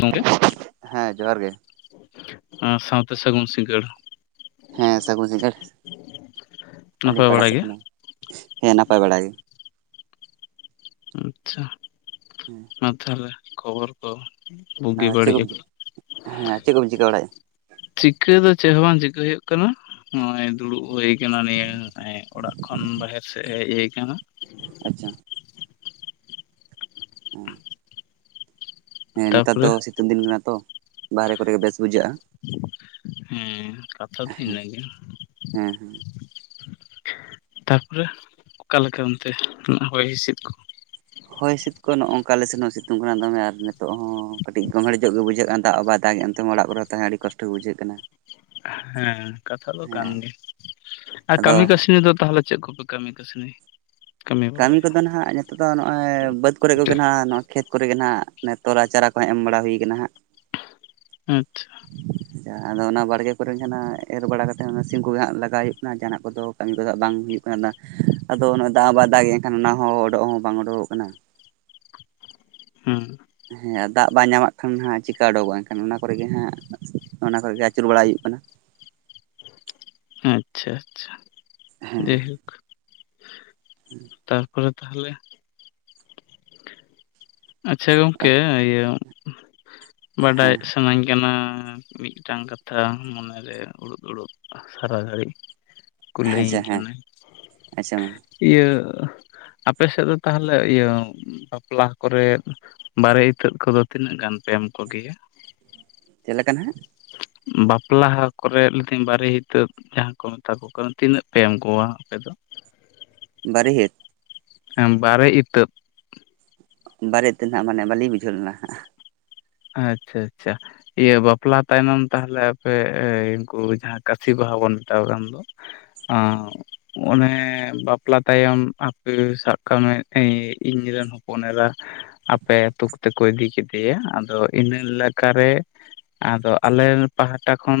ᱜᱚᱝᱠᱮ ᱦᱮᱸ ᱡᱚᱦᱟᱨ ᱜᱮ ᱟᱨ ᱥᱟᱶ ᱛᱮ ᱥᱟᱹᱜᱩᱱ ᱥᱤᱸᱜᱟᱹᱲ ᱦᱮᱸ ᱥᱟᱹᱜᱩᱱ ᱥᱤᱸᱜᱟᱹᱲ ᱟᱹᱞᱤᱧ ᱱᱟᱯᱟᱭ ᱯᱟᱦᱴᱟ ᱵᱟᱲᱟ ᱥᱮᱫ ᱜᱮ ᱠᱷᱚᱱᱟᱜ ᱦᱮᱸ ᱱᱟᱯᱟᱭ ᱵᱟᱲᱟ ᱜᱮ ᱟᱪᱪᱷᱟ ᱦᱮᱸ ᱟᱨ ᱛᱟᱦᱞᱮ ᱠᱷᱚᱵᱚᱨ ᱠᱚ ᱵᱩᱜᱤ ᱪᱮᱫ ᱵᱟᱹᱲᱤᱡ ᱠᱚᱢ ᱟᱠᱚ ᱪᱤᱠᱟᱹ ᱦᱮᱸ ᱪᱮᱫ ᱠᱚᱢ ᱪᱤᱠᱟᱹ ᱵᱟᱲᱟᱭᱮᱫᱼᱟ ᱪᱤᱠᱟᱹ ᱫᱚ ᱪᱮᱫ ᱦᱚᱸ ᱵᱟᱝ ᱪᱤᱠᱟᱹᱭ ᱦᱩᱭᱩᱜ ᱠᱟᱱᱟ ᱱᱚᱜᱼᱚᱭ ᱫᱩᱲᱩᱵ ᱦᱩᱭ ᱟᱠᱟᱱᱟ ᱱᱤᱭᱟᱹ ᱮᱭ ᱚᱲᱟᱜ ᱠᱷᱚᱱ ᱵᱟᱦᱮᱨ ᱥᱮᱡ ᱦᱮᱡ ᱦᱩᱭ ᱟᱠᱟᱱᱟ ᱟᱪᱪᱷᱟ ᱦᱮᱸ ᱦᱮᱸ ᱱᱮᱛᱟᱨ ᱛᱟᱯᱚᱨᱮ ᱫᱚ ᱥᱤᱛᱩᱝ ᱫᱤᱱ ᱠᱟᱱᱟ ᱛᱚ ᱵᱟᱨᱦᱮ ᱠᱚᱨᱮ ᱜᱮ ᱵᱮᱥ ᱵᱩᱡᱷᱟᱹᱜᱼᱟ ᱦᱮᱸ [unintelligible] ᱦᱮᱸ ᱦᱮᱸ ᱛᱟᱨ ᱯᱚᱨᱮ ᱚᱠᱟ ᱞᱮᱠᱟ ᱚᱱᱛᱮ ᱦᱚᱭ ᱦᱤᱸᱥᱤᱫ ᱠᱚ ᱦᱚᱭ ᱦᱤᱸᱥᱤᱫ ᱠᱚᱦᱚ ᱱᱚᱼᱚᱝᱠᱟ ᱟᱞᱮ ᱥᱮᱱ ᱦᱚᱸ ᱥᱤᱛᱩᱝ ᱠᱟᱱᱟ ᱫᱚᱢᱮ ᱟᱨ ᱱᱤᱛᱚᱜ ᱦᱚᱸ ᱠᱟᱹᱴᱤᱡ ᱜᱚᱢᱦᱮᱲᱧᱚᱜ ᱜᱮ ᱵᱩᱡᱷᱟᱹᱜᱼᱟ ᱠᱟᱱᱟ ᱫᱟᱜ ᱦᱚᱸ ᱵᱟᱭ ᱫᱟᱜ ᱮᱜᱼᱟ ᱚᱲᱟᱜ ᱠᱚᱨᱮ ᱛᱟᱦᱮᱸ ᱟᱹᱰᱤ ᱠᱚᱥᱴᱚ ᱵᱩᱡᱷᱟᱹᱜ ᱠᱟᱱᱟ ᱦᱮᱸ ᱠᱟᱛᱷᱟ ᱫᱚ ᱠᱟᱱ ᱦᱮᱸ ᱜᱮᱭᱟ ᱟᱨ ᱟᱫᱚ ᱠᱟᱹᱢᱤ ᱠᱟᱹᱥᱱᱤ ᱫᱚ ᱛᱟᱦᱚᱞᱮ ᱪᱮᱫ ᱠᱚᱯᱮ ᱠᱟᱹᱢᱤ ᱠᱟᱹᱥᱱᱤ ᱠᱟᱹᱢᱤ ᱠᱚᱫᱚ ᱱᱟᱦᱟᱜ ᱱᱤᱛᱚᱜ ᱫᱚ ᱱᱚᱜᱼᱚᱭ ᱵᱟᱹᱫᱽ ᱠᱚᱨᱮ ᱠᱚᱜᱮ ᱟᱪᱪᱷᱟ ᱱᱟᱦᱟᱜ ᱱᱚᱜ ᱠᱷᱮᱛ ᱠᱚᱨᱮ ᱜᱮ ᱱᱟᱦᱟᱜ ᱱᱮᱛᱚᱨᱟ ᱪᱟᱨᱟ ᱠᱚᱦᱟᱜ ᱮᱢ ᱵᱟᱲᱟ ᱦᱩᱭ ᱟᱠᱟᱱᱟ ᱦᱟᱜ ᱟᱪᱪᱷᱟ ᱟᱪᱪᱷᱟ ᱟᱫᱚ ᱚᱱᱟ ᱵᱟᱲᱜᱮ ᱠᱚᱨᱮ ᱡᱟᱦᱟᱱᱟᱜ ᱮᱨ ᱵᱟᱲᱟ ᱠᱟᱛᱮᱫ ᱚᱱᱟ ᱥᱤᱢ ᱠᱚᱜᱮ ᱦᱟᱜ ᱞᱟᱜᱟᱭ ᱦᱩᱭᱩᱜ ᱠᱟᱱᱟ ᱡᱟᱦᱟᱱᱟᱜ ᱠᱚᱫᱚ ᱠᱟᱹᱢᱤ ᱠᱚᱫᱚ ᱦᱟᱜ ᱵᱟᱝ ᱦᱩᱭᱩᱜ ᱠᱟᱱᱟ [unintelligible] ᱟᱫᱚ ᱱᱚᱼᱚᱭ ᱫᱟᱜ ᱵᱟᱭ ᱫᱟᱜ ᱮᱱᱠᱷᱟᱱ ᱚᱱᱟ ᱦᱚᱸ ᱩᱰᱚᱜ ᱦᱚᱸ ᱵᱟᱝ ᱩᱰᱩᱠᱚᱜ ᱠᱟᱱᱟ ᱦᱩᱸ ᱦᱮᱸ ᱫᱟᱜ ᱵᱟᱭ ᱧᱟᱢᱟᱜ ᱠᱷᱟᱱ ᱦᱟᱜ ᱪᱤᱠᱟ ᱩᱰᱩᱠᱚᱜᱼᱟ ᱮᱱᱠᱷᱟᱱ ᱚᱱᱟ ᱠᱚᱨᱮ ᱜᱮ ᱦᱟᱸᱜ ᱚᱱᱟ ᱠᱷᱚᱡ ᱜᱮ ᱟᱹᱪᱩᱨ ᱵᱟᱲᱟᱭ ᱦᱩᱭᱩᱜ ᱠᱟᱱᱟ᱾ ᱟᱪᱪᱷᱟ ᱟᱪᱪᱷᱟ ᱦᱮᱸ ᱡᱮᱦᱤ ᱛᱟᱨᱯᱚᱨᱮ ᱛᱟᱦᱚᱞᱮ ᱟᱪᱪᱷᱟ ᱜᱚᱝᱠᱮ ᱤᱭᱟᱹ, ᱦᱮᱸ ᱵᱟᱰᱟᱭᱚᱜ ᱥᱟᱱᱟᱧ ᱠᱟᱱᱟ᱾ ᱢᱤᱫᱴᱟᱝ ᱠᱟᱛᱷᱟ ᱢᱚᱱᱮᱨᱮ ᱩᱲᱩᱫ ᱩᱲᱩᱫ ᱥᱟᱨᱟ ᱜᱷᱟᱹᱲᱤᱡ᱾ ᱠᱚ ᱞᱟᱹᱭ ᱟᱹᱧ ᱟᱪᱪᱷᱟ ᱦᱮᱸ ᱠᱟᱱᱟ᱾ ᱟᱪᱪᱷᱟ ᱢᱟ ᱤᱭᱟᱹ, ᱟᱯᱮ ᱥᱮᱫ ᱫᱚ ᱛᱟᱦᱚᱞᱮ ᱤᱭᱟᱹ ᱵᱟᱯᱞᱟ ᱠᱚᱨᱮ ᱵᱟᱨᱮ ᱤᱛᱟᱹᱜ ᱠᱚᱫᱚ ᱛᱤᱱᱟᱹᱜ ᱜᱟᱱ ᱯᱮ ᱮᱢ ᱠᱚ ᱜᱮᱭᱟ? ᱪᱮᱫ ᱞᱮᱠᱟ ᱱᱟᱦᱟᱜ? ᱵᱟᱯᱞᱟᱦᱟ ᱠᱚᱨᱮ ᱞᱤᱛᱤᱧ ᱵᱟᱨᱤ ᱦᱤᱛᱟᱹᱜ ᱡᱟᱦᱟᱸ ᱠᱚ ᱢᱮᱛᱟ ᱠᱚ ᱠᱟᱱ ᱛᱤᱱᱟᱹᱜ ᱯᱮ ᱮᱢ ᱠᱚᱣᱟ ᱟᱯᱮ ᱫᱚ? ᱵᱟᱨᱤ ᱦᱤᱛ᱾ ᱦᱮᱢ ᱵᱟᱲᱮ ᱤᱛᱟᱹᱯ᱾ ᱵᱟᱲᱮ ᱛᱮᱱᱟᱜ ᱢᱟᱱᱮ ᱵᱟᱹᱞᱤᱧ ᱵᱩᱡᱷᱟᱹᱣ ᱞᱮᱱᱟ ᱦᱟᱸᱜ᱾ ᱟᱪᱪᱷᱟ ᱟᱪᱪᱷᱟ᱾ ᱤᱭᱟᱹ ᱵᱟᱯᱞᱟ ᱛᱟᱭᱱᱚᱢ ᱛᱟᱦᱚᱞᱮ ᱟᱯᱮ ᱩᱱᱠᱩ ᱡᱟᱦᱟᱸ ᱠᱟᱥᱤ ᱵᱟᱦᱟ ᱵᱚᱱ ᱢᱮᱛᱟᱣ ᱟᱱ ᱫᱚ᱾ ᱟᱨ᱾ ᱚᱱᱮ ᱵᱟᱯᱞᱟ ᱛᱟᱭᱚᱢ ᱟᱯᱮ ᱥᱟᱵ ᱠᱟᱜ ᱢᱮ ᱤ ᱤᱧᱨᱮᱱ ᱦᱚᱯᱚᱱ ᱮᱲᱟ ᱟᱯᱮ ᱟᱹᱛᱩᱠ ᱛᱮᱠᱚ ᱤᱫᱤ ᱠᱮᱫᱮᱭᱟ ᱟᱫᱚ ᱤᱱᱟᱹ ᱞᱟᱠᱟᱨᱮ ᱟᱫᱚ ᱟᱞᱮ ᱯᱟᱦᱟᱴᱟ ᱠᱷᱚᱱ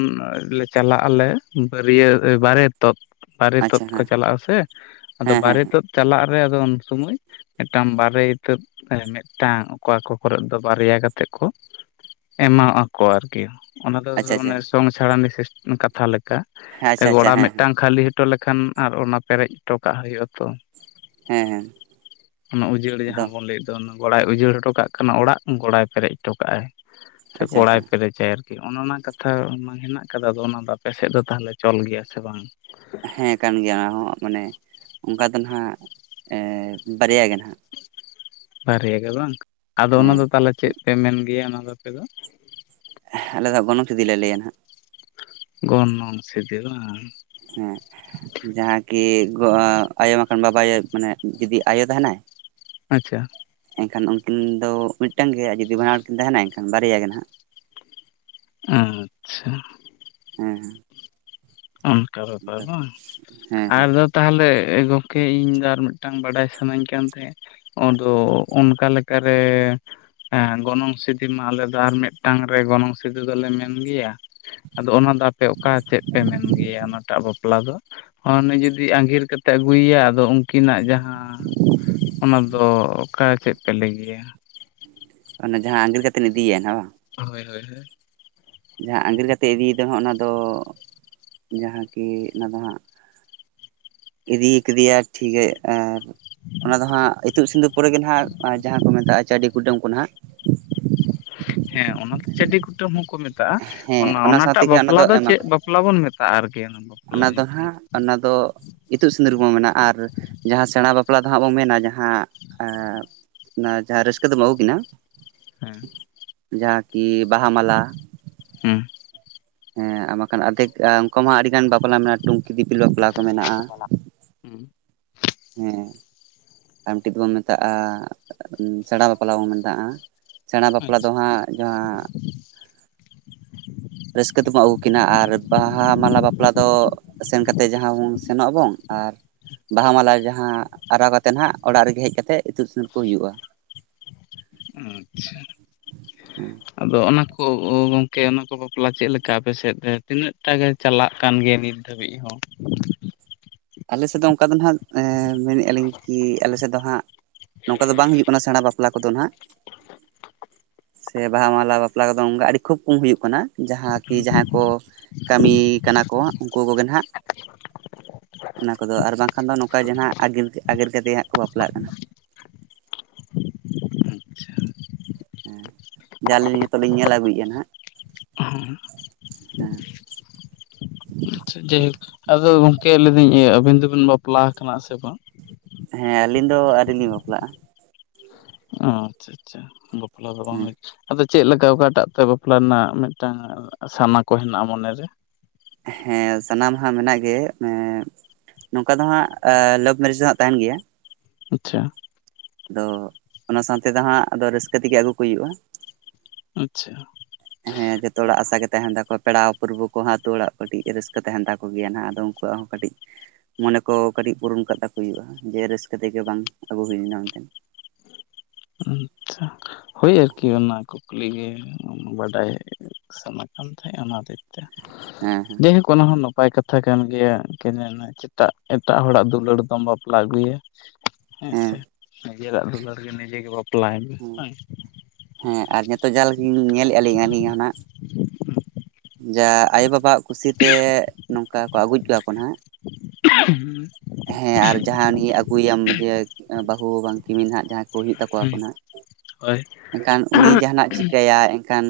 ᱞᱮ ᱪᱟᱞᱟᱜ ᱟᱞᱮ ᱵᱟᱹᱨᱭᱟᱹ ᱵᱟᱨᱮᱛ᱾ ᱛᱚᱫ ᱵᱟᱨᱮ ᱛᱚᱫ ᱟᱪᱪᱷᱟ ᱠᱚ ᱦᱮᱸ ᱪᱟᱞᱟᱜᱼᱟ ᱥᱮ ᱟᱫᱚ ᱦᱮᱸ ᱵᱟᱨᱮ ᱦᱮᱸ ᱛᱚᱫ ᱪᱟᱞᱟᱜ ᱨᱮ ᱟᱫᱚ ᱩᱱ ᱥᱚᱢᱚᱭ ᱢᱤᱫᱴᱟᱝ ᱵᱟᱨᱮ ᱤᱛᱟᱹᱫ ᱢᱤᱫᱴᱟᱝ ᱚᱠᱟ ᱠᱚ ᱠᱚᱨᱮᱫ ᱫᱚ ᱵᱟᱨᱭᱟ ᱠᱟᱛ ᱛᱮᱠᱚ ᱮᱢᱟᱣ ᱟᱜ ᱟᱠᱚ ᱟᱨᱠᱤ ᱚᱱᱟ ᱫᱚ ᱟᱪᱪᱷᱟ ᱟᱫᱚ ᱟᱪᱪᱷᱟ ᱦᱮᱸ ᱢᱟᱱᱮᱥ ᱛᱚᱝ ᱪᱷᱟᱲᱟ ᱢᱤᱥᱮᱥ ᱠᱟᱛᱷᱟ ᱞᱮᱠᱟ ᱟᱪᱪᱷᱟ ᱟᱪᱪᱷᱟ ᱜᱚᱲᱟ ᱦᱮᱸ ᱦᱮᱸ ᱢᱤᱫᱴᱟᱝ ᱠᱷᱟᱹᱞᱤ ᱴᱚ ᱞᱮᱠᱷᱟᱱ ᱟᱨ ᱚᱱᱟ ᱯᱮᱨᱮᱡ ᱴᱚ ᱠᱟᱜ ᱦᱩᱭᱩᱜᱼᱟ ᱛᱚ᱾ ᱦᱮᱸ ᱦᱮᱸ ᱚᱱᱟ ᱩᱡᱟᱹᱲ ᱫᱚ ᱡᱟᱦᱟᱸ ᱵᱚᱱ ᱞᱟᱹᱭᱮᱫ᱾ ᱛᱚ ᱟᱱᱟ ᱜᱚᱲᱟᱭ ᱩᱡᱟᱹᱲ ᱦᱚᱴᱚ ᱠᱟᱜ ᱠᱟᱱ ᱚᱲᱟᱜ ᱜᱚᱲᱟᱭ ᱯᱮᱨᱮᱡ ᱴᱚ ᱠᱟᱜᱼᱟᱭ ᱥᱮ ᱟᱪᱪᱷᱟ ᱟᱪᱪᱷᱟ ᱠᱚᱲᱟᱭ ᱯᱮᱨᱮᱡ᱾ ᱪᱮ ᱟᱨᱠᱤ ᱚᱱᱮ ᱚᱱᱟ ᱠᱟᱛᱷᱟ ᱢᱟ ᱦᱮᱱᱟᱜ ᱠᱟᱫᱟ ᱟᱫᱚ ᱚᱱᱟ ᱫᱚ ᱟᱯᱮ ᱥᱮᱫ ᱫᱚ ᱛᱟᱦᱚᱞᱮ ᱪᱚᱞ ᱜᱮᱭᱟ ᱥᱮ ᱵᱟᱝ? ᱦᱮᱸ ᱠᱟᱱ ᱜᱮᱭᱟ ᱚᱱᱟ ᱦᱚᱸ ᱢᱟᱱᱮ ᱚᱱᱠᱟ ᱫᱚ ᱱᱟᱦᱟᱜ ᱵᱟᱨᱭᱟ ᱜᱮ ᱱᱟᱦᱟᱜ᱾ ᱵᱟᱨᱭᱟ ᱜᱮ ᱵᱟᱝ, ᱟᱫᱚ ᱦᱮᱸ ᱚᱱᱟ ᱫᱚ ᱛᱟᱦᱚᱞᱮ ᱪᱮᱫ ᱯᱮ ᱢᱮᱱ ᱜᱮᱭᱟ ᱚᱱᱟ ᱫᱚ ᱟᱯᱮ ᱫᱚ? ᱟᱞᱮ ᱫᱚ ᱜᱚᱱᱚᱝ ᱪᱷᱤᱫᱤᱞ ᱞᱮ ᱞᱟᱹᱭᱟ ᱱᱟᱦᱟᱸᱜ᱾ ᱜᱚᱱᱚᱝ ᱥᱤᱫᱤ ᱵᱟᱝ? ᱦᱮᱸ᱾ ᱡᱟᱦᱟᱸ ᱠᱤ ᱟᱭᱳ ᱢᱟᱠᱷᱟᱱ ᱵᱟᱵᱟᱭ ᱟᱭᱳ ᱢᱟᱱᱮ ᱡᱩᱫᱤ ᱟᱭᱳ ᱛᱟᱦᱮᱱᱟᱭ᱾ ᱟᱪᱪᱷᱟ᱾ ᱮᱱᱠᱷᱟᱱ ᱩᱱᱠᱤᱱ ᱫᱚ ᱢᱤᱫᱴᱟᱝ ᱜᱮ ᱟᱨ ᱡᱩᱫᱤ ᱵᱟᱱᱟᱨ ᱦᱚᱲ ᱠᱤᱱ ᱛᱟᱦᱮᱸᱱᱟ ᱮᱱᱠᱷᱟᱱ ᱵᱟᱨᱭᱟ ᱜᱮ ᱱᱟᱦᱟᱜ᱾ ᱟᱪᱪᱷᱟ᱾ ᱦᱮᱸ᱾ ᱚᱱᱠᱟ ᱵᱮᱯᱟᱨ ᱵᱟᱝ, ᱦᱮᱸ ᱦᱮᱸ ᱟᱨᱫᱚᱯ ᱛᱟᱦᱚᱞᱮ ᱜᱚᱝᱠᱮ ᱤᱧᱫᱚ ᱟᱨ ᱢᱤᱫᱴᱟᱝ ᱵᱟᱰᱟᱭ ᱥᱟᱱᱟᱧ ᱠᱟᱱ ᱛᱟᱦᱮᱸᱫ᱾ ᱚᱸᱫᱚ ᱚᱱᱠᱟ ᱞᱮᱠᱟᱨᱮ ᱦᱮᱸ ᱜᱚᱱᱚᱝ ᱥᱤᱫᱤ ᱢᱟ ᱟᱞᱮ ᱫᱚ ᱟᱨ ᱢᱤᱫᱴᱟᱝ ᱨᱮ ᱜᱚᱱᱚᱝ ᱥᱤᱫᱤ ᱫᱚᱞᱮ ᱢᱮᱱ ᱜᱮᱭᱟ᱾ ᱟᱫᱚ ᱚᱱᱟ ᱫᱚ ᱟᱯᱮ ᱚᱠᱟ ᱪᱮᱫ ᱯᱮ ᱢᱮᱱ ᱜᱮᱭᱟ ᱚᱱᱟᱴᱟᱜ ᱵᱟᱯᱞᱟ ᱫᱚ? ᱚᱱᱮ ᱡᱩᱫᱤ ᱟᱸᱜᱤᱨ ᱠᱟᱛᱮᱜ ᱟᱹᱜᱩᱭᱭᱟ ᱟᱫᱚ ᱩᱱᱠᱤᱱᱟᱜ ᱡᱟᱦᱟᱸ ᱚᱱᱟ ᱫᱚ ᱚᱠᱟ ᱪᱮᱫ ᱯᱮ ᱞᱟᱹᱭ ᱜᱮᱭᱟ? ᱚᱱᱮ ᱡᱟᱦᱟᱸ ᱟᱸᱜᱤᱨ ᱠᱟᱛᱮᱱ ᱤᱫᱤᱭ ᱮᱱᱟ ᱵᱟᱝ? ᱦᱳᱭ ᱦᱳᱭ ᱦᱳᱭ᱾ ᱡᱟᱦᱟᱸ ᱟᱸᱜᱤᱨ ᱠᱟᱛᱮᱜ ᱤᱫᱤᱭ ᱫᱚ ᱦᱟᱸᱜ ᱚᱱᱟ ᱫᱚ ᱡᱟᱦᱟᱸ ᱠᱤ ᱚᱱᱟ ᱫᱚ ᱦᱟᱸᱜ ᱤᱫᱤ ᱠᱮᱫᱮᱭᱟ ᱴᱷᱤᱠ ᱜᱮ ᱟᱨ ᱚᱱᱟ ᱫᱚ ᱦᱟᱜ ᱤᱛᱩᱜ ᱥᱤᱸᱫᱩᱨ ᱯᱚᱨᱮᱜ ᱜᱮ ᱦᱟᱜ ᱡᱟᱦᱟᱸ ᱠᱚ ᱢᱮᱛᱟᱜ-ᱟ ᱪᱟᱹᱰᱤ ᱠᱩᱰᱟᱹᱢ ᱠᱚ ᱱᱟᱦᱟ-ᱜ ᱦᱮ ᱚᱱᱟ ᱪᱟᱹᱰᱤ ᱠᱩᱴᱟᱹᱢ ᱦᱚᱠᱚ ᱢᱮᱛᱟᱜ-ᱟ ᱦᱮᱸ ᱚᱱᱟ ᱥᱟᱶ ᱚᱱᱟᱴᱟᱜ ᱛᱮᱜᱮ ᱚᱱᱟ ᱵᱟᱯᱞᱟ ᱫᱚ ᱮᱢᱟ ᱠᱚ ᱪᱮᱫ ᱵᱟᱯᱞᱟ ᱵᱟᱯᱞᱟ ᱵᱚᱱ ᱢᱮᱛᱟᱜ-ᱟ ᱟᱨᱠᱤ ᱵᱟᱯᱞᱟ ᱚᱱᱟ ᱫᱚ ᱧᱩᱛᱩᱢ ᱦᱟᱜ ᱚᱱᱟ ᱫᱚ ᱤᱛᱩᱫ ᱥᱤᱸᱫᱩᱨ ᱵᱚᱱ ᱢᱮᱱᱟ ᱟᱨ ᱡᱟᱦᱟᱸ ᱥᱮᱬᱟ ᱵᱟᱯᱞᱟ ᱫᱚ ᱦᱟᱜ ᱵᱚᱱ ᱢᱮᱱᱟ ᱡᱟᱦᱟᱸ ᱦᱮ ᱚᱱᱟ ᱡᱟᱦᱟᱸ ᱨᱟᱹᱥᱠᱟᱹ ᱫᱚᱢ ᱟᱹᱜᱩᱠᱤᱱᱟ ᱦᱩᱸ ᱡᱟᱦᱟᱸ ᱠᱤ ᱵᱟᱦᱟ ᱢᱟᱞᱟ ᱦᱩᱸ ᱦᱮ ᱟᱨ ᱵᱟᱠᱷᱟᱱ ᱟᱫᱷᱮᱠ ᱟ ᱩᱱᱠᱩ ᱢᱟ ᱟᱹᱰᱤ ᱜᱟᱱ ᱵᱟᱯᱞᱟ ᱢᱮᱱᱟᱜ-ᱟ ᱴᱩᱝᱠᱤ ᱫᱤᱯᱤᱞ ᱵᱟᱯᱞᱟ ᱠᱚ ᱢᱮᱱᱟᱜ-ᱟ ᱚᱱᱟ ᱦᱩᱸ᱾ ᱦᱮᱸ᱾ ᱟᱢᱴᱤᱡ ᱫᱚᱵᱚᱱ ᱢᱮᱛᱟᱜ-ᱟ ᱥᱮᱬᱟ ᱵᱟᱯᱞᱟ ᱵᱚᱱ ᱢᱮᱛᱟᱜ-ᱟ ᱥᱮᱬᱟ ᱟᱪᱪᱷᱟ ᱵᱟᱯᱞᱟ ᱫᱚ ᱦᱟᱜ ᱡᱟᱦᱟᱸ ᱨᱟᱹᱥᱠᱟᱹ ᱛᱮᱵᱚᱱ ᱟᱹᱜᱩ ᱠᱤᱱᱟ ᱟᱨ ᱵᱟᱦᱟ ᱢᱟᱞᱟ ᱵᱟᱯᱞᱟ ᱫᱚ ᱥᱮᱱ ᱠᱟᱛᱮᱫ ᱡᱟᱦᱟᱸ ᱵᱚᱱ ᱥᱮᱱᱚᱜ ᱟᱵᱚᱱ ᱟᱨ ᱵᱟᱦᱟ ᱢᱟᱞᱟ ᱡᱟᱦᱟᱸ ᱟᱨᱟᱣ ᱠᱟᱛᱮ ᱛᱮ ᱱᱟᱦᱟᱜ ᱚᱲᱟᱜ ᱨᱮᱜᱮ ᱦᱮᱡ ᱠᱟᱛᱮᱜ ᱤᱛᱩᱫ ᱥᱩᱱᱩᱨ ᱠᱚ ᱦᱩᱭᱩᱜ-ᱟ ᱾ ᱟᱪᱪᱷᱟ ᱟᱫᱚ ᱚᱱᱟ ᱠᱚ ᱜᱚᱝᱠᱮ ᱚᱱᱟ ᱠᱚ ᱵᱟᱯᱞᱟ ᱪᱮᱫ ᱞᱮᱠᱟ ᱟᱯᱮᱥᱮᱫ ᱨᱮ ᱛᱤᱱᱟᱹᱜᱴᱟ ᱪᱟᱞᱟᱜ ᱠᱟᱱ ᱜᱮᱭᱟ ᱱᱤᱛ ᱫᱷᱟᱹᱵᱤᱡ ᱦᱚᱸ ᱟᱞᱮᱥᱮᱫ ᱫᱚ ᱚᱱᱠᱟ ᱫᱚ ᱱᱟᱦᱟᱜ ᱢᱮᱱᱮᱫ-ᱟ ᱞᱤᱧ ᱠᱤ ᱟᱞᱮᱥᱮᱫ ᱫᱚ ᱦᱟᱜ ᱱᱚᱝᱠᱟ ᱫᱚ ᱵᱟᱝ ᱦᱩᱭᱩᱜ ᱠᱟᱱᱟ ᱥᱮᱬᱟ ᱵᱟᱯᱞᱟ ᱠᱚᱫᱚ ᱱᱟᱦᱟᱜ ᱥᱮ ᱵᱟᱦᱟ ᱢᱟᱞᱟ ᱵᱟᱯᱞᱟ ᱠᱚᱫᱚ ᱚᱱᱠᱟ ᱟᱹᱰᱤ ᱠᱷᱩᱵ ᱠᱚᱢ ᱦᱩᱭᱩᱜ ᱠᱟᱱᱟ ᱡᱟᱦᱟᱸ ᱠᱤ ᱡᱟᱦᱟᱸ ᱠᱚ ᱠᱚ ᱠᱟᱹᱢᱤ ᱠᱟᱱᱟ ᱠᱚ ᱩᱱᱠᱩ ᱠᱚᱜᱮ ᱱᱟᱦᱟᱜ ᱚᱱᱟ ᱠᱚᱫᱚ ᱟᱨ ᱵᱟᱝᱠᱷᱟᱱ ᱫᱚ ᱱᱚᱠᱟ ᱡᱟᱦᱟᱜ ᱟᱜᱤᱨ ᱟᱜᱤᱨ ᱠᱟᱛᱮ ᱦᱟᱜ ᱠᱚ ᱵᱟᱯᱞᱟᱜ ᱠᱟᱱᱟ ᱟᱪᱪᱷᱟ ᱦᱮ ᱡᱟ ᱟᱹᱞᱤᱧ ᱱᱤᱛᱚᱜ ᱞᱤᱧ ᱧᱮᱞ ᱟᱹᱜᱩᱭᱮᱫ-ᱟ ᱱᱟᱜ ᱦᱮᱸ ᱟᱪᱪᱷᱟ ᱡᱟᱭᱦᱳᱠ ᱟᱫᱚ ᱜᱚᱢᱠᱮ ᱞᱟᱹᱭ ᱫᱟᱹᱧ ᱟᱹᱵᱤᱱ ᱫᱚᱵᱤᱱ ᱵᱟᱯᱞᱟ ᱟᱠᱟᱱᱟ ᱥᱮ ᱵᱟᱝ ᱦᱮ ᱟᱹᱞᱤᱧ ᱫᱚ ᱟᱹᱣᱨᱤ ᱞᱤᱧ ᱵᱟᱯᱞᱟᱜ-ᱟ ᱚ ᱟᱪᱪᱷᱟ ᱟᱪᱪᱷᱟ ᱵᱟᱯᱞᱟ ᱫᱚ ᱵᱟᱝ ᱦᱩᱭ ᱦᱮᱸ ᱟᱫᱚ ᱪᱮᱫ ᱞᱮᱠᱟ ᱚᱠᱟᱴᱟᱜ ᱛᱮ ᱵᱟᱯᱞᱟ ᱨᱮᱱᱟᱜ ᱢᱤᱫᱴᱟᱝ ᱥᱟᱱᱟ ᱠᱚ ᱦᱮᱱᱟᱜ-ᱟ ᱢᱚᱱᱮ ᱨᱮ ᱦᱮ ᱥᱟᱱᱟᱢᱟᱜ ᱢᱮᱱᱟᱜ ᱜᱮ ᱢᱮᱼᱼ ᱱᱚᱝᱠᱟ ᱫᱚ ᱦᱟᱜ ᱞᱟᱵᱷ ᱢᱮᱨᱮᱡᱽ ᱫᱚ ᱦᱟᱜ ᱛᱟᱦᱮᱱ ᱜᱮᱭᱟ ᱟᱪᱪᱷᱟ ᱟᱫᱚ ᱚᱱᱟ ᱥᱟᱶᱛᱮ ᱫᱚ ᱦᱟᱜ ᱟᱫᱚ ᱨᱟᱹᱥᱠᱟᱹ ᱛᱮᱜᱮ ᱟᱹᱜᱩ ᱠᱚ ᱦᱩᱭᱩᱜ-ᱟ ᱾ ᱟᱪᱪᱷᱟ ᱦᱮ ᱡᱚᱛᱚ ᱦᱚᱲᱟᱜ ᱟᱥᱟ ᱜᱮ ᱛᱟᱦᱮᱱ ᱛᱟᱠᱚᱣᱟ ᱯᱮᱲᱟ ᱯᱚᱲᱦᱩ ᱠᱚᱦᱟᱜ ᱟᱹᱛᱩ ᱚᱲᱟᱜ ᱠᱟᱹᱴᱤᱡ ᱨᱟᱹᱥᱠᱟᱹ ᱛᱟᱦᱮᱱ ᱛᱟᱠᱚ ᱜᱮᱭᱟ ᱱᱟᱜ ᱟᱫᱚ ᱩᱱᱠᱩ ᱩᱱᱠᱩᱣᱟᱜ ᱦᱚ ᱠᱟᱹᱴᱤᱡ ᱢᱚᱱᱮ ᱠᱚ ᱠᱟᱹᱴᱤᱡ ᱯᱩᱨᱩᱱ ᱟᱠᱟᱜ ᱛᱟᱠᱚ ᱦᱩᱭᱩᱜ-ᱟ ᱡᱮ ᱨᱟᱹᱥᱠᱟᱹ ᱛᱮᱜᱮ ᱵᱟᱝ ᱟᱹᱜᱩ ᱦᱩᱭ ᱞᱮᱱᱟ ᱢᱮᱱᱛᱮ ᱟᱪᱪᱷᱟ ᱦᱳᱭ ᱟᱨᱠᱤ ᱚᱱᱟ ᱠᱩᱠᱞᱤ ᱜᱮ ᱵᱟᱰᱟᱭ ᱥᱮᱱᱚᱜ ᱠᱟᱱ ᱛᱟᱦᱮᱫ ᱚᱱᱟ ᱦᱚᱛᱮᱡ ᱛᱮ ᱦᱮᱸ ᱦᱮᱸ ᱡᱮ ᱦᱳᱠ ᱚᱱᱟ ᱦᱚᱸ ᱱᱟᱯᱟᱭ ᱠᱟᱛᱷᱟ ᱠᱟᱱ ᱜᱮᱭᱟ ᱪᱮᱫᱟᱜ ᱮᱴᱟᱜ ᱦᱚᱲᱟᱜ ᱫᱩᱞᱟᱹᱲ ᱫᱚᱢ ᱵᱟᱯᱞᱟ ᱟᱹᱜᱩᱭᱟ ᱦᱮᱸ ᱦᱮᱸᱥᱮ ᱱᱤᱡᱮᱨᱟᱜ ᱫᱩᱞᱟᱹᱲ ᱜᱮ ᱱᱤᱡᱮ ᱜᱮ ᱵᱟᱯᱞᱟᱭ ᱢᱮ ᱦᱮᱸ ᱦᱳᱭ ᱥᱮ ᱦᱮᱸ ᱟᱨ ᱱᱤᱛᱚᱜ ᱡᱟ ᱧᱮᱞᱮᱫ-ᱟ ᱞᱤᱧ ᱟᱹᱞᱤᱧᱱᱟᱜ ᱡᱟ ᱟᱭᱳ ᱵᱟᱵᱟᱣᱟᱜ ᱠᱩᱥᱤᱛᱮ ᱱᱚᱝᱠᱟ ᱠᱚ ᱟᱹᱜᱩᱡ ᱠᱚᱣᱟ ᱠᱚ ᱱᱟᱦᱟᱜ ᱦᱮᱸ ᱟᱨ ᱡᱟᱦᱟᱸ ᱩᱱᱤ ᱟᱹᱜᱩᱭᱟᱢ ᱡᱮ ᱵᱟᱹᱦᱩ ᱵᱟᱝ ᱠᱤᱢᱤᱱ ᱦᱟᱸᱜ ᱡᱟᱦᱟᱭ ᱠᱚ ᱦᱳᱭᱳᱜ ᱛᱟᱣᱟ ᱠᱚ ᱱᱟᱜ ᱦᱳᱭ ᱮᱱᱠᱷᱟᱱ ᱩᱱᱤ ᱡᱟᱦᱟᱱᱟᱜ ᱪᱤᱠᱟᱹᱭᱟ ᱮᱱᱠᱷᱟᱱ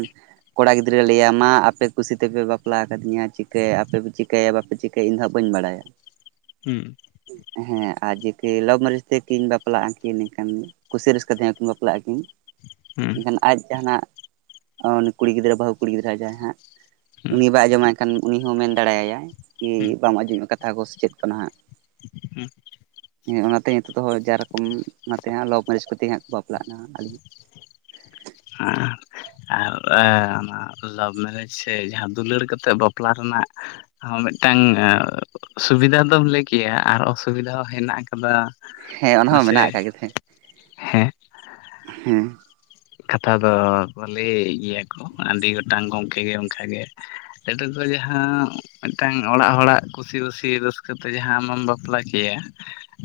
ᱠᱚᱲᱟ ᱜᱤᱫᱽᱨᱟᱹ ᱞᱟᱹᱭᱟ ᱢᱟ ᱟᱯᱮ ᱠᱩᱥᱤ ᱛᱮᱯᱮ ᱵᱟᱯᱞᱟ ᱟᱠᱟᱫᱤᱧᱟ ᱪᱤᱠᱟᱹᱭᱟ ᱟᱯᱮᱯᱮ ᱪᱤᱠᱟᱹᱭᱟ ᱵᱟᱯᱮ ᱪᱤᱠᱟᱹᱭᱟ ᱤᱧ ᱫᱚ ᱦᱟᱸᱜ ᱵᱟᱹᱧ ᱵᱟᱲᱟᱭᱟ ᱦᱩᱸ ᱦᱮᱸ ᱟᱨ ᱡᱮᱠᱤ ᱞᱚᱵᱷ ᱢᱮᱨᱮᱡ ᱛᱮᱠᱤᱧ ᱵᱟᱯᱞᱟᱜᱼᱟ ᱠᱤᱱ ᱤᱠᱷᱟᱱ ᱠᱩᱥᱤ ᱨᱟᱹᱥᱠᱟᱹ ᱛᱟᱦᱮᱸ ᱠᱤᱱ ᱵᱟᱯᱞᱟᱜᱼᱟᱠᱤᱱ ᱦᱩᱸ ᱮᱱᱠᱷᱟᱱ ᱟᱡ ᱡᱟᱦᱟᱱᱟᱜ ᱠᱩᱲᱤ ᱜᱤᱫᱽᱨᱟᱹ ᱵᱟᱹᱦᱩ ᱠᱩᱲᱤ ᱜᱤᱫᱽᱨᱟᱹ ᱡᱟᱦᱟᱸᱭ ᱦᱟᱸᱜ ᱩᱱᱤ ᱵᱟᱭ ᱟᱸᱡᱚᱢᱟᱭ ᱮᱱᱠᱷᱟᱱ ᱩᱱᱤ ᱦᱚᱸ ᱢᱮᱱ ᱫᱟᱲᱮᱟᱭᱟᱭ ᱠᱤ ᱦᱩᱸ ᱵᱟᱢ ᱟᱸᱡᱚᱢᱚᱜᱼᱟ ᱠᱟᱛᱷᱟ ᱠᱚ ᱥᱮ ᱪᱮᱫ ᱠᱟᱱᱟ ᱦᱟᱸᱜ ᱻ ᱦᱮᱸ ᱚᱱᱟᱛᱮ ᱱᱤᱛᱚᱜ ᱦᱚᱸ ᱡᱟ ᱨᱚᱠᱚᱢ ᱚᱱᱟᱛᱮ ᱦᱟᱸᱜ ᱞᱚᱵ ᱢᱮᱨᱮᱡᱽ ᱠᱚᱛᱮ ᱦᱟᱸᱜ ᱠᱚ ᱵᱟᱯᱞᱟᱜ ᱠᱟᱱᱟ ᱟᱹᱞᱤᱧ ᱦᱟᱸ ᱚᱱᱟ ᱞᱟᱵᱷ ᱢᱮᱨᱮᱡᱽ ᱥᱮ ᱡᱟᱦᱟᱸ ᱫᱩᱞᱟᱹᱲ ᱠᱟᱛᱮᱫ ᱵᱟᱯᱞᱟ ᱨᱮᱱᱟᱜ ᱢᱤᱫᱴᱟᱝ ᱥᱩᱵᱤᱫᱷᱟ ᱫᱚᱢ ᱞᱟᱹᱭ ᱠᱮᱭᱟ ᱟᱨ ᱚᱥᱩᱵᱤᱫᱟ ᱦᱚᱸ ᱦᱮᱱᱟᱜ ᱠᱟᱫᱟ ᱦᱮᱸ ᱚᱱᱟ ᱦᱚᱸ ᱢᱮᱱᱟᱜ ᱠᱟᱫ ᱜᱮ ᱛᱟᱦᱮᱸᱜ ᱦᱮᱸ ᱦᱮᱸ ᱠᱟᱛᱷᱟ ᱫᱚ ᱞᱟᱹᱭᱮᱫ ᱜᱮᱭᱟ ᱠᱚ ᱟᱹᱰᱤ ᱜᱚᱴᱟᱝ ᱜᱚᱝᱠᱮ ᱜᱮ ᱚᱱᱠᱟᱜᱮ ᱱᱮᱛᱟᱨ ᱫᱚ ᱡᱟᱦᱟᱸ ᱢᱤᱫᱴᱟᱝ ᱚᱲᱟᱜ ᱦᱚᱲᱟᱜ ᱠᱩᱥᱤ ᱨᱟᱹᱥᱤ ᱨᱟᱹᱥᱠᱟᱹ ᱛᱮ ᱡᱟᱦᱟᱸ ᱟᱢᱮᱢ ᱵᱟᱯᱞᱟ ᱠᱮᱭᱟ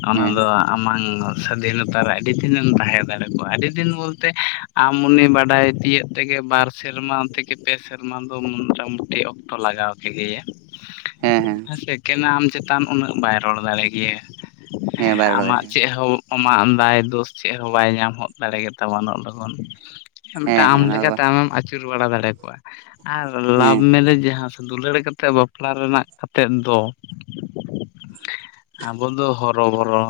ᱚᱱᱟ ᱦᱮᱸ ᱫᱚ ᱟᱢᱟᱝ ᱥᱟᱫᱷᱤᱱᱚᱛᱟ ᱨᱮ ᱟᱹᱰᱤ ᱫᱤᱱᱮᱢ ᱛᱟᱦᱮᱸ ᱫᱟᱲᱮ ᱠᱚᱣᱟ ᱟᱹᱰᱤ ᱫᱤᱱ ᱵᱚᱞᱛᱮ ᱟᱢ ᱩᱱᱤ ᱵᱟᱰᱟᱭ ᱛᱤᱭᱟᱹᱜ ᱛᱮᱜᱮ ᱵᱟᱨ ᱥᱮᱨᱢᱟ ᱛᱷᱮᱠᱮ ᱯᱮ ᱥᱮᱨᱢᱟ ᱫᱚ ᱢᱚᱴᱟ ᱢᱩᱴᱤ ᱚᱠᱛᱚ ᱞᱟᱜᱟᱣ ᱮᱜᱮᱭᱟ ᱦᱮᱸ ᱦᱮᱸ ᱥᱮᱠᱮᱱ ᱟᱢ ᱪᱮᱛᱟᱱ ᱩᱱᱟᱹᱜ ᱵᱟᱭ ᱨᱚᱲ ᱫᱟᱲᱮ ᱜᱮᱭᱟ ᱦᱮᱸ ᱵᱟᱭ ᱨᱚᱲ ᱟᱢᱟᱜ ᱫᱟᱲᱮᱭᱟᱜᱼᱟ ᱪᱮᱫ ᱦᱚᱸ ᱟᱢᱟᱜ ᱫᱟᱭ ᱫᱳᱥ ᱪᱮᱫ ᱦᱚᱸ ᱵᱟᱭ ᱧᱟᱢ ᱦᱚᱸᱫ ᱫᱟᱲᱮ ᱜᱮᱛᱟᱢᱟ ᱩᱱᱟᱜ ᱞᱚᱜᱚᱱ ᱦᱮᱸ ᱢᱤᱫᱴᱟᱝ ᱟᱢ ᱦᱮᱸ ᱚᱱᱟ ᱫᱚ ᱞᱮᱠᱟᱛᱮ ᱵᱟᱝ ᱟᱢᱮᱢ ᱟᱹᱪᱩᱨ ᱵᱟᱲᱟ ᱫᱟᱲᱮ ᱠᱚᱣᱟ ᱟᱨ ᱦᱮᱸ ᱞᱟᱵᱷ ᱢᱮᱨᱮᱡᱽ ᱡᱟᱦᱟᱸ ᱫᱩᱞᱟᱹᱲ ᱠᱟᱛᱮᱫ ᱵᱟᱯᱞᱟ ᱨᱮᱱᱟᱜ ᱠᱟᱛᱮᱜ ᱫᱚ ᱻ ᱟᱵᱚ ᱫᱚ ᱦᱚᱨᱚᱵᱚᱨᱚ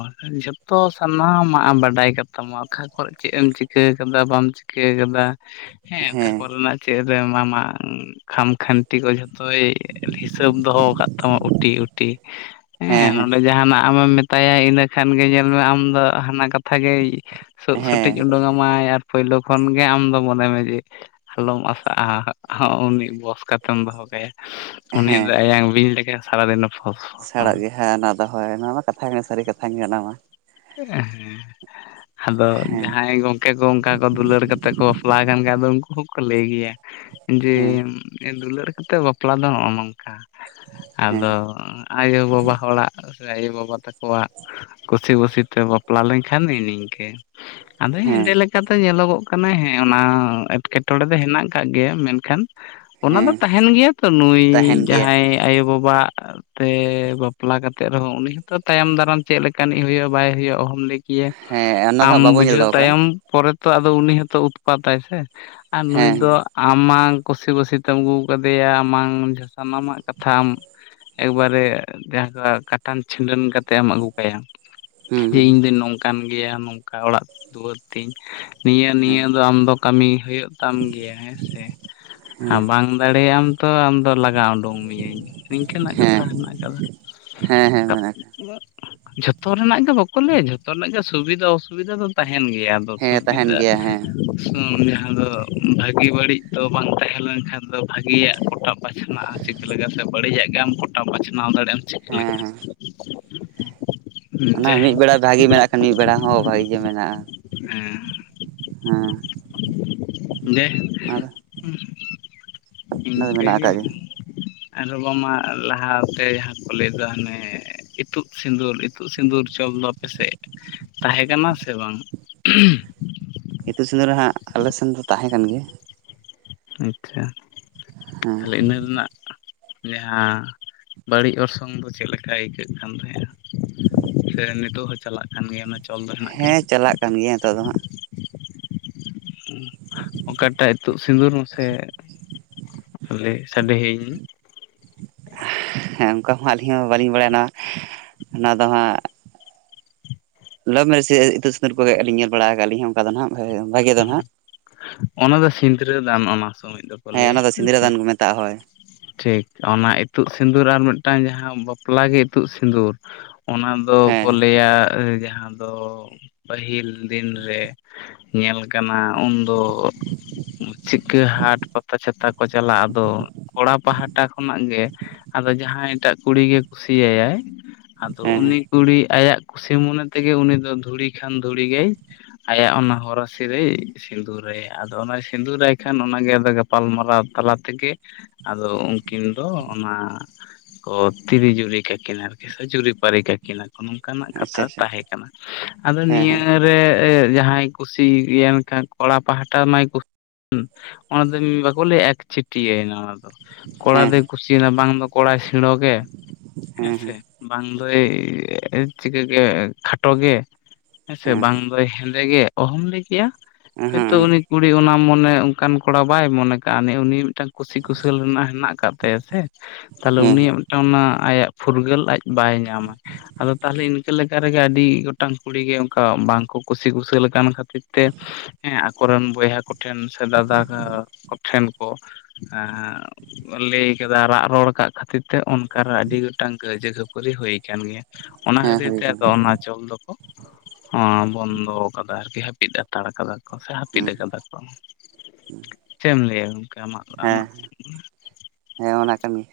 ᱡᱚᱛᱚ ᱥᱟᱱᱟᱢᱟᱜ ᱵᱟᱰᱟᱭ ᱠᱟᱛᱟᱢᱟ ᱠᱷᱟ ᱠᱷᱚ ᱪᱮᱫ ᱮᱢ ᱪᱤᱠᱟᱹ ᱠᱟᱫᱟ ᱵᱟᱢ ᱪᱤᱠᱟᱹ ᱠᱟᱫᱟ ᱦᱮᱸ ᱚᱠᱟ ᱠᱚᱨᱮᱱᱟᱜ ᱪᱮᱫ ᱨᱮ ᱟᱢᱟᱜ ᱠᱷᱟᱢᱠᱷᱟᱹᱱᱴᱤ ᱠᱚ ᱡᱷᱚᱛᱚᱭ ᱦᱤᱥᱟᱹᱵ ᱫᱚᱦᱚ ᱠᱟᱫ ᱛᱟᱢᱟ ᱩᱴᱤ ᱩᱴᱤ ᱦᱮᱸ ᱱᱚᱰᱮ ᱡᱟᱦᱱᱟᱜ ᱟᱢᱮᱢ ᱢᱮᱛ ᱛᱟᱭᱟᱭ ᱤᱱᱟᱹ ᱠᱷᱟᱱ ᱜᱮ ᱧᱮᱞᱢᱮ ᱟᱢ ᱫᱚ ᱦᱟᱱᱟ ᱠᱟᱛᱷᱟ ᱜᱮᱭ ᱥᱳᱜ ᱦᱮᱸ ᱥᱚᱴᱤᱡᱽ ᱚᱰᱳᱝ ᱟᱢᱟᱭ ᱟᱨ ᱯᱳᱭᱞᱳ ᱠᱷᱚᱱ ᱜᱮ ᱟᱢ ᱫᱚ ᱢᱚᱱᱮ ᱢᱮ ᱡᱮ ᱟᱞᱚᱢ ᱟᱥᱟᱜᱼᱟ ᱩᱱᱤ ᱵᱚᱥ ᱠᱟᱛᱮᱢ ᱫᱚᱦᱚ ᱠᱟᱭᱟ ᱩᱱᱤ ᱟᱭᱟᱝ ᱵᱤᱧ ᱞᱮᱠᱟ ᱥᱟᱨᱟ ᱫᱤᱱ ᱥᱮᱲᱚᱜ ᱜᱮ ᱦᱮᱸ ᱚᱱᱟ ᱫᱚ ᱦᱳᱭ ᱱᱚᱣᱟ ᱢᱟ ᱠᱟᱛᱷᱟ ᱜᱮ ᱥᱟᱹᱨᱤ ᱠᱟᱛᱷᱟ ᱚᱱᱟ ᱢᱟ ᱦᱮᱸ ᱻ ᱟᱫᱚ ᱡᱟᱦᱟᱸᱭ ᱜᱚᱝᱠᱮ ᱠᱚ ᱚᱱᱠᱟ ᱠᱚ ᱫᱩᱞᱟᱹᱲ ᱠᱟᱛᱮ ᱠᱚ ᱵᱟᱯᱞᱟ ᱠᱟᱱ ᱠᱷᱟᱱ ᱫᱚ ᱩᱱᱠᱩ ᱦᱚᱸᱠᱚ ᱞᱟᱹᱭ ᱜᱮᱭᱟ ᱡᱮ ᱦᱮᱸ ᱫᱩᱞᱟᱹᱲ ᱠᱟᱛᱮ ᱵᱟᱯᱞᱟ ᱫᱚ ᱦᱚᱸᱜ ᱱᱚᱝᱠᱟ ᱦᱮᱸ ᱟᱫᱚ ᱟᱭᱳ ᱵᱟᱵᱟ ᱦᱚᱲᱟᱜ ᱥᱮ ᱟᱭᱳ ᱵᱟᱵᱟ ᱛᱟᱠᱚᱣᱟᱜ ᱠᱩᱥᱤ ᱵᱩᱥᱤ ᱛᱮ ᱵᱟᱼᱼ ᱼᱼᱯᱞᱟ ᱞᱮᱱᱠᱷᱟᱱ ᱱᱤᱝᱤ ᱱᱤᱝᱠᱟᱹ ᱟᱫᱚ ᱮᱸᱰᱮ ᱦᱮᱸ ᱞᱮᱠᱟ ᱞᱮᱠᱟᱛᱮ ᱧᱮᱞᱚᱜᱚᱜ ᱠᱟᱱᱟ ᱦᱮᱸ ᱚᱱᱟ ᱮᱸᱴᱠᱮᱴᱚᱬᱮ ᱫᱚ ᱦᱮᱱᱟᱜ ᱟᱠᱟᱫ ᱜᱮᱭᱟ ᱢᱮᱱᱠᱷᱟᱱ ᱚᱱᱟ ᱫᱚ ᱦᱮᱸ ᱛᱟᱦᱮᱱ ᱜᱮᱭᱟ ᱛᱚ ᱱᱩᱭ ᱛᱟᱦᱮᱱ ᱜᱮᱭᱟ ᱡᱟᱦᱟᱸᱭ ᱟᱭᱳ ᱵᱟᱵᱟᱣ ᱟᱜ ᱛᱮ ᱵᱟᱯᱞᱟ ᱠᱟᱛᱮᱫ ᱨᱮᱦᱚᱸ ᱩᱱᱤ ᱦᱚᱸᱛᱚ ᱛᱟᱭᱚᱢ ᱫᱟᱨᱟᱢ ᱪᱮᱫ ᱞᱮᱠᱟᱱᱤᱡ ᱦᱩᱭᱩᱜᱼᱟ ᱵᱟᱭ ᱦᱩᱭᱩᱜᱼᱟ ᱚᱦᱚᱢ ᱞᱟᱹᱭ ᱠᱮᱭᱟ ᱦᱮᱸ ᱚᱱᱟ ᱫᱚ ᱟᱢ ᱦᱟᱸᱜ ᱵᱟᱵᱚ ᱧᱮᱞ ᱵᱩᱡᱷᱟᱹᱣ ᱫᱚᱦᱚ ᱠᱟᱜᱼᱟ ᱛᱟᱭᱚᱢ ᱯᱚᱨᱮ ᱛᱚ ᱟᱫᱚ ᱩᱱᱤ ᱦᱚᱸᱛᱚ ᱩᱛᱯᱟᱛᱟᱭ ᱥᱮ ᱟᱨ ᱱᱩᱭ ᱫᱚ ᱦᱮᱸ ᱟᱢᱟᱝ ᱠᱩᱥᱤ ᱵᱟᱥᱤ ᱛᱮᱢ ᱟᱹᱜᱩ ᱠᱟᱫᱮᱭᱟ ᱟᱢᱟᱝ ᱥᱟᱱᱟᱢᱟᱜ ᱠᱟᱛᱷᱟᱢ ᱮᱠᱵᱟᱨᱮ ᱡᱟᱦᱟᱸ ᱠᱟᱴᱟᱱ ᱪᱷᱤᱸᱲᱟᱹᱱ ᱠᱟᱛᱮᱫ ᱮᱢ ᱟᱹᱜᱩ ᱠᱟᱭᱟ ᱡᱮ ᱦᱮᱸ ᱤᱧᱫᱚᱧ ᱱᱚᱝᱠᱟᱱ ᱜᱮᱭᱟ ᱱᱚᱝᱠᱟ ᱚᱲᱟᱜ ᱫᱩᱣᱟᱹᱨ ᱛᱤᱧ᱾ ᱱᱤᱭᱟᱹ ᱦᱮᱸ ᱱᱤᱭᱟᱹ ᱫᱚ ᱟᱢ ᱫᱚ ᱠᱟᱹᱢᱤ ᱦᱩᱭᱩᱜ ᱛᱟᱢ ᱜᱮᱭᱟ ᱦᱮᱸ ᱥᱮ ᱟᱨ ᱵᱟᱝ ᱫᱟᱲᱮᱭᱟᱜᱼᱟᱢ ᱛᱚ ᱟᱢᱫᱚ ᱞᱟᱜᱟ ᱩᱸᱰᱩᱝ ᱢᱤᱭᱟᱹᱧ ᱱᱤᱝᱠᱟᱹᱱᱟᱜ ᱠᱟᱛᱷᱟ ᱦᱮᱸ ᱦᱮᱸ ᱦᱮᱱᱟᱜ ᱟᱠᱟᱫᱟ ᱦᱮᱸ ᱦᱮᱸ ᱢᱮᱱᱟᱜ ᱟᱠᱟᱫᱟ ᱡᱷᱚᱛᱚ ᱨᱮᱱᱟᱜ ᱜᱮ ᱵᱟᱠᱚ ᱞᱟᱹᱭᱟ ᱡᱷᱚᱛᱚ ᱨᱮᱱᱟᱜ ᱜᱮ ᱥᱩᱵᱤᱫᱟ ᱚᱥᱩᱵᱤᱫᱟ ᱫᱚ ᱛᱟᱸᱦᱮᱱ ᱜᱮᱭᱟ ᱟᱫᱚ ᱦᱮᱸ ᱛᱟᱦᱮᱱ ᱥᱩᱵᱤᱫᱟ ᱜᱮᱭᱟ ᱦᱮᱸ ᱦᱩᱸ ᱡᱟᱦᱟᱸ ᱫᱚ ᱵᱷᱟᱹᱜᱤ ᱵᱟᱹᱲᱤᱡ ᱛᱚ ᱵᱟᱝ ᱛᱟᱦᱮᱸ ᱞᱮᱱᱠᱷᱟᱱ ᱫᱚ ᱵᱷᱟᱜᱤᱭᱟᱜ ᱯᱚᱴᱟᱼᱼ ᱵᱟᱪᱷᱱᱟᱜᱼᱟ ᱪᱤᱠᱟᱹ ᱞᱮᱠᱟ ᱛᱮ ᱵᱟᱹᱲᱤᱡᱟᱜ ᱜᱮᱢ ᱜᱚᱴᱟ ᱵᱟᱪᱷᱱᱟᱣ ᱫᱟᱲᱮᱭᱟᱜ ᱟᱢ ᱪᱤᱠᱟᱹ ᱦᱮᱸ ᱞᱮᱠᱟ ᱦᱮᱸ ᱚᱱᱟ ᱡᱮ ᱢᱤᱜ ᱵᱮᱲᱟ ᱵᱷᱟᱜᱮ ᱢᱮᱱᱟᱜ ᱠᱷᱟᱱ ᱢᱤᱫ ᱵᱮᱲᱟ ᱦᱚᱸ ᱵᱷᱟᱜᱮ ᱜᱮ ᱢᱮᱱᱟᱜᱼᱟ ᱦᱮᱸ ᱫᱮ ᱚᱱᱟ ᱫᱚ [unintelligible] ᱚᱱᱟ ᱫᱚ ᱤᱱᱠᱟᱹ ᱢᱮᱱᱟᱜ ᱜᱮ ᱟᱠᱟᱫ ᱜᱮᱭᱟ ᱟᱫᱚ ᱵᱟᱝᱢᱟ ᱞᱟᱦᱟᱛᱮ ᱡᱟᱦᱟᱸ ᱠᱚ ᱞᱟᱹᱭᱫᱟ ᱦᱟᱱᱮ ᱤᱛᱩᱫ ᱥᱤᱸᱫᱩᱨ ᱤᱛᱩᱫ ᱥᱤᱸᱫᱩᱨ ᱪᱚᱞ ᱫᱚ ᱟᱯᱮ ᱥᱮᱜ ᱛᱟᱦᱮᱸ ᱠᱟᱱᱟ ᱥᱮ ᱵᱟᱝ? ᱤᱛᱩᱜ ᱥᱤᱸᱫᱩᱨ ᱦᱟᱸᱜ ᱟᱞᱮ ᱥᱮᱱ ᱫᱚ ᱛᱟᱦᱮᱸ ᱠᱟᱱ ᱜᱮᱭᱟ᱾ ᱟᱪᱪᱷᱟ ᱦᱮᱸ ᱛᱟᱦᱚᱞᱮ ᱤᱱᱟᱹ ᱨᱮᱱᱟᱜ ᱡᱟᱦᱟᱸ ᱵᱟᱹᱲᱤᱡ ᱚᱨᱥᱚᱝ ᱫᱚ ᱪᱮᱫ ᱞᱮᱠᱟ ᱟᱹᱭᱠᱟᱹᱜ ᱠᱟᱱ ᱛᱟᱦᱮᱸᱜᱼᱟ? ᱥᱮ ᱱᱤᱛᱚᱜ ᱦᱚᱸ ᱪᱟᱞᱟᱜ ᱠᱟᱱ ᱜᱮᱭᱟ ᱢᱟ ᱪᱮᱫ? ᱦᱮᱸ ᱪᱟᱞᱟᱜ ᱠᱟᱱ ᱜᱮᱭᱟ ᱱᱤᱛᱚᱜ ᱫᱚ ᱦᱟᱸᱜ ᱚᱠᱟᱴᱟᱜ ᱤᱛᱩᱫ ᱥᱤᱸᱫᱩᱨ ᱢᱟ ᱥᱮ ᱞᱮ ᱥᱟᱰᱮᱭᱟᱹᱧ ᱢᱮ ᱦᱮᱸ ᱚᱝᱠᱟ ᱦᱚᱸ ᱵᱟᱹᱞᱤᱧ ᱦᱚᱸ ᱵᱟᱹᱞᱤᱧ ᱵᱟᱲᱟᱭᱟ ᱱᱚᱣᱟ, ᱱᱚᱣᱟ ᱫᱚ ᱦᱟᱸᱜ ᱞᱚᱵ ᱢᱮᱨᱮᱡ ᱥᱮ ᱤᱛᱩᱫ ᱥᱤᱱᱫᱩᱨ ᱠᱚᱨᱮᱜ ᱟᱹᱞᱤᱧ ᱧᱮᱞ ᱵᱟᱲᱟ ᱟᱠᱟᱜᱼᱟᱞᱤᱧ ᱚᱱᱠᱟ ᱫᱚ ᱱᱟᱦ ᱵᱷᱟᱜᱮ ᱫᱚ ᱱᱟᱦᱟᱜ ᱚᱱᱟ ᱫᱚ ᱥᱤᱱᱫᱽᱨᱟᱹ ᱫᱟᱱ ᱚᱱᱟ ᱥᱚᱢᱚᱭ ᱫᱚᱠᱚ ᱞᱟᱹᱭᱟ ᱚᱱᱟ ᱫᱚ ᱦᱮᱸ ᱥᱤᱸᱫᱽᱨᱟᱹ ᱥᱮ ᱫᱟᱱ ᱠᱚ ᱢᱮᱛᱟᱜᱼᱟ ᱦᱳᱭ ᱴᱷᱤᱠ ᱚᱱᱟ ᱤᱛᱩᱜ ᱥᱤᱸᱫᱩᱨ ᱟᱨ ᱢᱤᱫᱴᱟᱝ ᱡᱟᱦᱟᱸ ᱵᱟᱯᱞᱟ ᱜᱮ ᱤᱛᱩᱜ ᱥᱤᱸᱫᱩᱨ ᱚᱱᱟ ᱫᱚ ᱠᱚ ᱦᱮᱸ ᱞᱟᱹᱭᱟ ᱡᱟᱦᱟᱸ ᱫᱚ ᱯᱟᱹᱦᱤᱞ ᱫᱤᱱ ᱨᱮ ᱧᱮᱞ ᱠᱟᱱᱟ ᱩᱱᱫᱚ ᱪᱤᱠᱟᱹ ᱦᱟᱴ ᱯᱟᱛᱟ ᱪᱷᱟᱛᱟ ᱠᱚ ᱪᱟᱞᱟᱜ ᱟᱫᱚ ᱠᱚᱲᱟ ᱯᱟᱦᱴᱟ ᱠᱷᱚᱱᱟᱜ ᱜᱮ ᱟᱫᱚ ᱡᱟᱦᱟᱸᱭ ᱮᱴᱟᱜ ᱠᱩᱲᱤᱜᱮ ᱠᱩᱥᱤᱭᱟᱭᱟᱭ ᱟᱫᱚ ᱦᱮᱸ ᱦᱮᱸ ᱩᱱᱤ ᱠᱩᱲᱤ ᱟᱭᱟᱜ ᱠᱩᱥᱤ ᱢᱚᱱᱮ ᱛᱮᱜᱮ ᱩᱱᱤ ᱫᱚ ᱫᱷᱩᱲᱤ ᱠᱷᱟᱱ ᱫᱷᱩᱲᱤ ᱜᱮᱭ ᱟᱭᱟᱜ ᱚᱱᱟ ᱦᱚᱨᱟᱼᱼ ᱼᱼᱥᱤ ᱨᱮᱭ ᱥᱤᱸᱫᱩᱨᱟᱭᱟ ᱟᱫᱚ ᱚᱱᱟ ᱥᱤᱸᱫᱩᱨᱟᱭ ᱠᱷᱟᱱ ᱚᱱᱟᱜᱮ ᱟᱫᱚ ᱜᱟᱯᱟᱞᱢᱟᱨᱟᱣ ᱛᱟᱞᱟ ᱛᱮᱜᱮ ᱟᱫᱚ ᱩᱱᱠᱤᱱ ᱫᱚ ᱚᱱᱟ ᱠᱚ ᱛᱤᱨᱤ ᱡᱩᱨᱤ ᱠᱟᱠᱤᱱ ᱟᱨᱠᱤ ᱥᱮ ᱡᱩᱨᱤᱯᱟᱹᱨᱤ ᱠᱟᱠᱤᱱᱟ ᱱᱚᱜᱼᱱᱚᱝᱠᱟᱱᱟᱜ ᱟᱪᱪᱷᱟ ᱠᱟᱛᱷᱟ ᱟᱪᱪᱷᱟ ᱛᱟᱦᱮᱸ ᱠᱟᱱᱟ ᱟᱫᱚ ᱦᱮᱸ ᱦᱮᱸ ᱱᱤᱭᱟᱹᱨᱮ ᱡᱟᱦᱟᱸᱭ ᱠᱩᱥᱤ ᱭᱮᱱ ᱠᱷᱟᱱ ᱠᱚᱲᱟ ᱯᱟᱦᱴᱟ ᱢᱟᱭ ᱠᱩᱥᱤ ᱦᱩᱸ ᱚᱱᱟ ᱫᱚ ᱵᱟᱠᱚ ᱞᱮ ᱮᱠᱪᱟᱹᱴᱤᱭᱟᱹᱭ ᱱᱟ ᱚᱱᱟ ᱫᱚ ᱠᱚᱲᱟ ᱦᱮᱸ ᱫᱚᱭ ᱠᱩᱥᱤᱭᱟᱱᱟ ᱵᱟᱝ ᱫᱚ ᱠᱚᱲᱟᱭ ᱥᱮᱬᱚ ᱜᱮ ᱦᱮᱸ ᱥᱮ ᱵᱟᱝ ᱫᱚᱻᱭ ᱪᱤᱠᱟᱹᱜᱮ ᱠᱷᱟᱴᱚ ᱜᱮ ᱦᱮᱸᱥᱮ ᱵᱟᱝ ᱦᱮᱸ ᱫᱚ ᱦᱮᱸᱫᱮ ᱜᱮ ᱚᱦᱚᱢ ᱞᱟᱹᱭ ᱠᱮᱭᱟ ᱦᱮᱸ ᱦᱚᱭᱛᱳ ᱦᱮᱸ ᱩᱱᱤ ᱠᱩᱲᱤ ᱚᱱᱟ ᱢᱚᱱᱮ ᱚᱱᱠᱟᱱ ᱠᱚᱲᱟ ᱵᱟᱭ ᱢᱚᱱᱮ ᱠᱟᱜᱼᱟ, ᱩᱱᱤ ᱩᱱᱤ ᱢᱤᱫᱴᱟᱝ ᱠᱩᱥᱤ ᱠᱩᱥᱟᱹᱞ ᱨᱮᱱᱟᱜ ᱦᱮᱱᱟᱜ ᱟᱠᱟᱫ ᱛᱟᱭᱟ ᱥᱮ ᱦᱮᱸ ᱛᱟᱦᱞᱮ ᱦᱮᱸ ᱦᱮᱸ ᱩᱱᱤᱭᱟᱜ ᱢᱤᱫᱴᱟᱝ ᱚᱱᱟ ᱟᱭᱟᱜ ᱯᱷᱩᱨᱜᱟᱹᱞ ᱟᱡ ᱵᱟᱭ ᱧᱟᱢᱟ ᱾ ᱟᱫᱚ ᱛᱟᱦᱚᱞᱮ ᱤᱱᱠᱟᱹ ᱞᱮᱠᱟ ᱨᱮᱜᱮ ᱟᱹᱰᱤ ᱜᱚᱴᱟᱝ ᱠᱩᱲᱤ ᱜᱮ ᱚᱝᱠᱟ ᱵᱟᱝᱠᱚ ᱠᱩᱥᱤ ᱠᱩᱥᱟᱹᱞ ᱠᱟᱱ ᱠᱷᱟᱹᱛᱤᱨ ᱛᱮ ᱦᱮᱸ ᱟᱠᱚᱨᱮᱱ ᱵᱚᱭᱦᱟ ᱠᱚᱴᱷᱮᱱ ᱥᱮ ᱫᱟᱫᱟ ᱠᱚᱴᱷᱮᱱ ᱠᱚ [unintelligible] ᱦᱮᱸ ᱦᱮᱸ ᱞᱟᱹᱭ ᱟᱠᱟᱫᱟ ᱨᱟᱜ ᱨᱚᱲ ᱟᱠᱟᱜ ᱠᱷᱟᱹᱛᱤᱨ ᱛᱮ ᱚᱱᱠᱟᱨᱮ ᱟᱹᱰᱤ ᱜᱚᱴᱟᱝ ᱠᱟᱹᱭᱡᱟᱹ ᱠᱷᱟᱹᱯᱟᱹᱨᱤ ᱦᱩᱭ ᱟᱠᱟᱱ ᱜᱮᱭᱟ ᱚᱱᱟ ᱦᱮᱸ ᱠᱷᱟᱹᱛᱤᱨ ᱦᱩᱭ ᱛᱮ ᱟᱫᱚ ᱟᱠᱟᱱᱟ ᱚᱱᱟ ᱪᱚᱞ ᱫᱚᱠᱚ ᱚᱸ ᱵᱚᱱᱫᱚ ᱫᱚ ᱟᱨᱠᱤ ᱦᱟᱹᱯᱤᱫ ᱦᱟᱛᱟᱲ ᱠᱟᱫᱟ ᱠᱚ ᱥᱮ ᱦᱟᱹᱯᱤᱫ ᱦᱮᱸ ᱟᱠᱟᱫᱟ ᱠᱚ ᱪᱮᱢ ᱞᱟᱹᱭᱟ ᱜᱚᱝᱠᱮ ᱟᱢᱟᱜ ᱦᱮᱸ ᱟᱢᱟᱜ ᱦᱮᱸ ᱚᱱᱟ ᱠᱟᱱ ᱜᱮ